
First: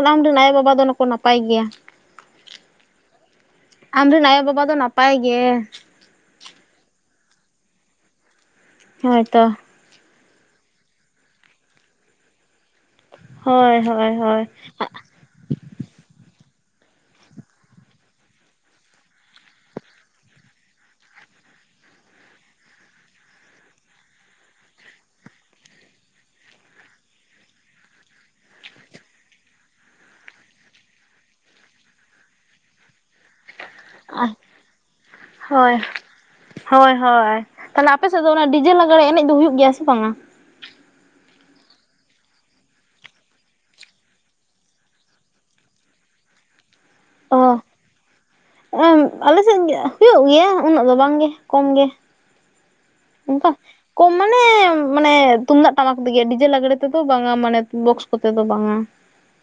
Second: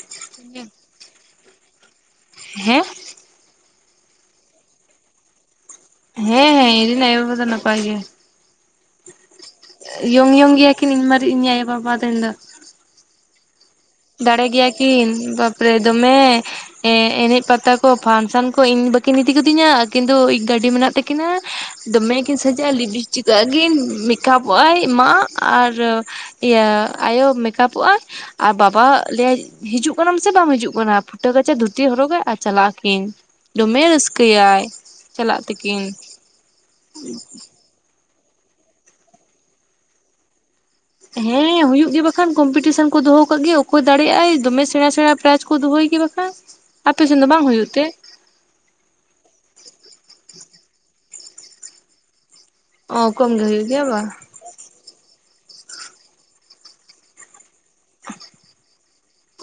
ᱟᱢ ᱨᱤᱱ ᱦᱮᱸ ᱟᱭᱳᱼᱵᱟᱵᱟ ᱫᱚᱠᱚ ᱱᱟᱯᱟᱭ ᱜᱮᱭᱟ᱾ ᱦᱮᱸ ᱟᱢ ᱨᱤᱱ ᱟᱭᱳᱼᱵᱟᱵᱟ ᱫᱚ ᱱᱟᱯᱟᱭ ᱜᱮ ᱦᱮᱸ ᱦᱮᱸ ᱤᱧ ᱨᱤᱱ ᱟᱭᱳᱼᱵᱟᱵᱟ ᱫᱚ ᱱᱟᱯᱟᱭ ᱜᱮ᱾ ᱦᱳᱭᱛᱚ ᱤᱭᱚᱝᱼᱤᱭᱚᱝ ᱜᱮᱭᱟᱠᱤᱱ ᱤᱧ ᱢᱟᱨᱤᱡ ᱤᱧ ᱟᱭᱳᱼᱵᱟᱵᱟ ᱛᱤᱧ ᱫᱚ ᱦᱳᱭ ᱦᱳᱭ ᱦᱳᱭ ᱫᱟᱲᱮ ᱜᱮᱭᱟ ᱠᱤᱱ ᱵᱟᱯᱨᱮ ᱫᱚᱢᱮ ᱮᱸ ᱮᱱᱮᱡ ᱯᱟᱛᱟ ᱠᱚ ᱯᱷᱟᱱᱥᱚᱱ ᱠᱚ ᱤᱧ ᱵᱟᱹᱠᱤᱱ ᱤᱫᱤ ᱜᱚᱫᱤᱧᱟ ᱟᱠᱤᱱ ᱫᱚ ᱜᱟᱹᱰᱤ ᱢᱮᱱᱟᱜ ᱛᱮ ᱠᱤᱱᱟ ᱫᱚᱢᱮ ᱠᱤᱱ ᱥᱟᱡᱟᱜᱼᱟ ᱞᱤᱯᱥᱴᱤᱠᱚᱜ ᱟᱠᱤᱱ ᱢᱮᱠᱟᱯᱚᱜ ᱟᱭ ᱢᱟ ᱟᱨ ᱤᱭᱟᱹ ᱟᱭᱳ ᱢᱮᱠᱟᱯᱚᱜ-ᱟᱭ ᱟᱨ ᱵᱟᱯ ᱵᱟ ᱞᱟᱹᱭᱟᱭ ᱦᱤᱡᱩᱜ ᱠᱟᱱᱟᱢ ᱥᱮ ᱵᱟᱢ ᱦᱤᱡᱩᱜ ᱠᱟᱱᱟ ᱯᱷᱩᱴᱟᱹ ᱜᱟᱪᱷᱟ ᱫᱷᱩᱛᱤ ᱦᱚᱨᱚᱜᱟᱭ ᱟᱨ ᱪᱟᱞᱟᱜᱼᱟᱠᱤᱱ ᱫᱚᱢᱮ ᱨᱟᱹᱥᱠᱟᱹᱭᱟᱭ ᱪᱟᱞᱟᱜ ᱦᱳᱭ ᱛᱮᱠᱤᱱ ᱦᱳᱭ ᱦᱳᱭ ᱛᱟᱦᱚᱞᱮ ᱟᱯᱮ ᱥᱮᱫ ᱫᱚ ᱚᱱᱟ ᱰᱤᱡᱮ ᱞᱟᱜᱽᱬᱮ ᱮᱱᱮᱡ ᱫᱚ ᱦᱩᱭᱩᱜ ᱜᱮᱭᱟ ᱥᱮ ᱵᱟᱝᱟ? ᱦᱮᱸ ᱦᱩᱭᱩᱜ ᱜᱮ ᱵᱟᱠᱷᱟᱱ ᱠᱚᱢᱯᱤᱴᱤᱥᱚᱱ ᱠᱚ ᱫᱚᱦᱚ ᱠᱟᱜ ᱜᱮ ᱚᱠᱚᱭ ᱫᱟᱲᱮᱭᱟᱜ-ᱟᱭ ᱫᱚᱢᱮ ᱥᱮᱬᱟ ᱥᱮᱬᱟ ᱯᱨᱟᱭᱤᱡᱽ ᱠᱚ ᱫᱚᱦᱚᱭ ᱜᱮ ᱵᱟᱠᱷᱟᱱ ᱟᱯᱮ ᱥᱮᱱ ᱫᱚ ᱵᱟᱝ ᱦᱩᱭᱩᱜ ᱛᱮ? [unintelligible] ᱟᱞᱮᱥᱮᱫ ᱦᱩᱭᱩᱜ ᱜᱮᱭᱟ ᱩᱱᱟᱹᱜ ᱫᱚ ᱵᱟᱝᱜᱮ ᱠᱚᱢ ᱜᱮ᱾ ᱚ ᱠᱚᱢ ᱜᱮ ᱚᱱᱠᱟ ᱦᱩᱭᱩᱜ ᱜᱮᱭᱟ ᱵᱟᱝ ᱠᱚᱢ ᱢᱟᱱᱮ ᱢᱟᱱᱮ ᱛᱩᱢᱫᱟᱜ ᱴᱟᱢᱟᱠ ᱛᱮᱜᱮ ᱰᱤᱡᱮ ᱞᱟᱜᱽᱬᱮ ᱛᱮᱫᱚ ᱵᱟᱝᱟ ᱢᱟᱱᱮ ᱵᱚᱠᱥ ᱠᱚᱛᱮ ᱫᱚ ᱵᱟᱝᱟ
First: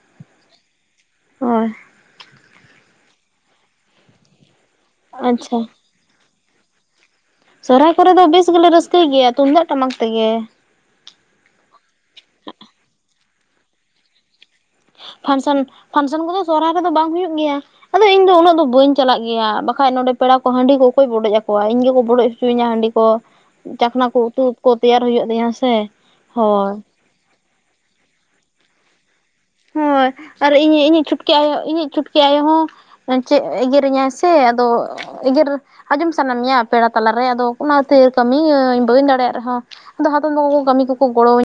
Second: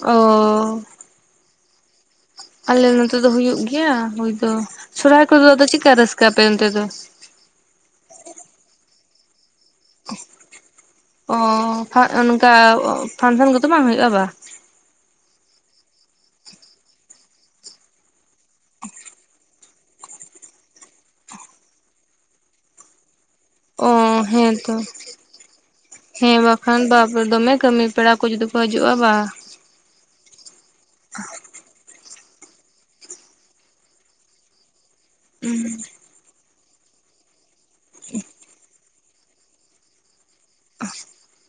ᱚ ᱦᱳᱭ ᱟᱞᱮ ᱱᱚᱛᱮ ᱫᱚ ᱦᱩᱭᱩᱜ ᱜᱮᱭᱟ ᱦᱚᱭ ᱫᱚ ᱥᱚᱨᱦᱟᱭ ᱠᱚᱫᱚ ᱟᱫᱚ ᱟᱪᱪᱷᱟ ᱪᱮᱫᱠᱟ ᱨᱟᱹᱥᱠᱟᱹ ᱟᱯᱮ ᱚᱱᱚᱛᱮ ᱫᱚ ᱥᱚᱨᱦᱟᱭ ᱠᱚᱨᱮ ᱫᱚ ᱵᱮᱥ ᱜᱮᱞᱮ ᱨᱟᱹᱥᱠᱟᱹᱭ ᱜᱮᱭᱟ ᱛᱩᱢᱫᱟᱜ ᱴᱟᱢᱟᱠ ᱛᱮᱜᱮ᱾ ᱚᱻ ᱚᱱᱠᱟ ᱯᱷᱟᱱᱥᱮᱱ ᱠᱚᱫᱚ ᱵᱟᱝ ᱦᱩᱭᱩᱜᱼᱟ ᱵᱟ ᱯᱷᱟᱱᱥᱟᱱ ᱯᱷᱟᱱᱥᱟᱱ ᱠᱚᱫᱚ ᱥᱚᱦᱨᱟᱭ ᱨᱮᱫᱚ ᱵᱟᱝ ᱦᱩᱭᱩᱜ ᱜᱮᱭᱟ ᱟᱫᱚ ᱤᱧ ᱫᱚ ᱩᱱᱟᱹᱜ ᱫᱚ ᱵᱟᱹᱧ ᱪᱟᱞᱟᱜ ᱜᱮᱭᱟ ᱵᱟᱠᱷᱟᱡ ᱱᱚᱸᱰᱮ ᱯᱮᱲᱟ ᱠᱚ ᱦᱟᱺᱰᱤ ᱠᱚ ᱚᱠᱚᱭ ᱵᱚᱰᱚᱡ ᱟᱠᱚᱣᱟ ᱤᱧ ᱜᱮᱠᱚ ᱵᱚᱰᱚᱡ ᱦᱚᱪᱚᱧᱟ ᱦᱟᱺᱰᱤ ᱠᱚ᱾ ᱚ ᱪᱟᱠᱷᱱᱟ ᱠᱚ ᱩᱛᱩ ᱦᱮᱸ ᱠᱚ ᱛᱚ ᱛᱮᱭᱟᱨ ᱦᱩᱭᱩᱜ ᱛᱤᱧᱟᱹ ᱥᱮ ᱦᱮᱸ ᱦᱳᱭ ᱵᱟᱠᱷᱟᱱ ᱫᱚ ᱵᱟᱯᱨᱮ ᱫᱚᱢᱮ ᱠᱟᱹᱢᱤ ᱯᱮᱲᱟ ᱠᱚ ᱡᱩᱫᱤ ᱠᱚ ᱦᱤᱡᱩᱜᱼᱟ ᱵᱟ, ᱦᱳᱭ ᱟᱨ ᱤᱧ ᱤᱧᱤᱡ ᱪᱷᱩᱴᱠᱤ ᱟᱭᱳ ᱤᱧᱤᱡ ᱪᱷᱩᱴᱠᱤ ᱟᱭᱳ ᱦᱚᱸ ᱪᱮᱫ ᱮᱜᱮᱨᱤᱧᱟᱭ ᱥᱮ ᱟᱫᱚ ᱮᱜᱮᱨ ᱟᱸᱡᱚᱢ ᱥᱟᱱᱟ ᱢᱮᱭᱟ ᱯᱮᱲᱟ ᱛᱟᱞᱟᱨᱮ ᱟᱫᱚ ᱚᱱᱟ ᱠᱷᱛᱤᱨ ᱠᱟᱹᱢᱤᱭᱟᱹᱧ ᱵᱟᱹᱧ ᱫᱟᱲᱮᱭᱟᱜ ᱨᱮᱦᱚᱸ ᱟᱫᱚ ᱦᱟᱛᱚᱢ ᱛᱟᱠᱚ ᱫᱚ ᱠᱟᱹᱢᱤ ᱠᱚᱠᱚ ᱜᱚᱲᱚᱣᱟᱹᱧ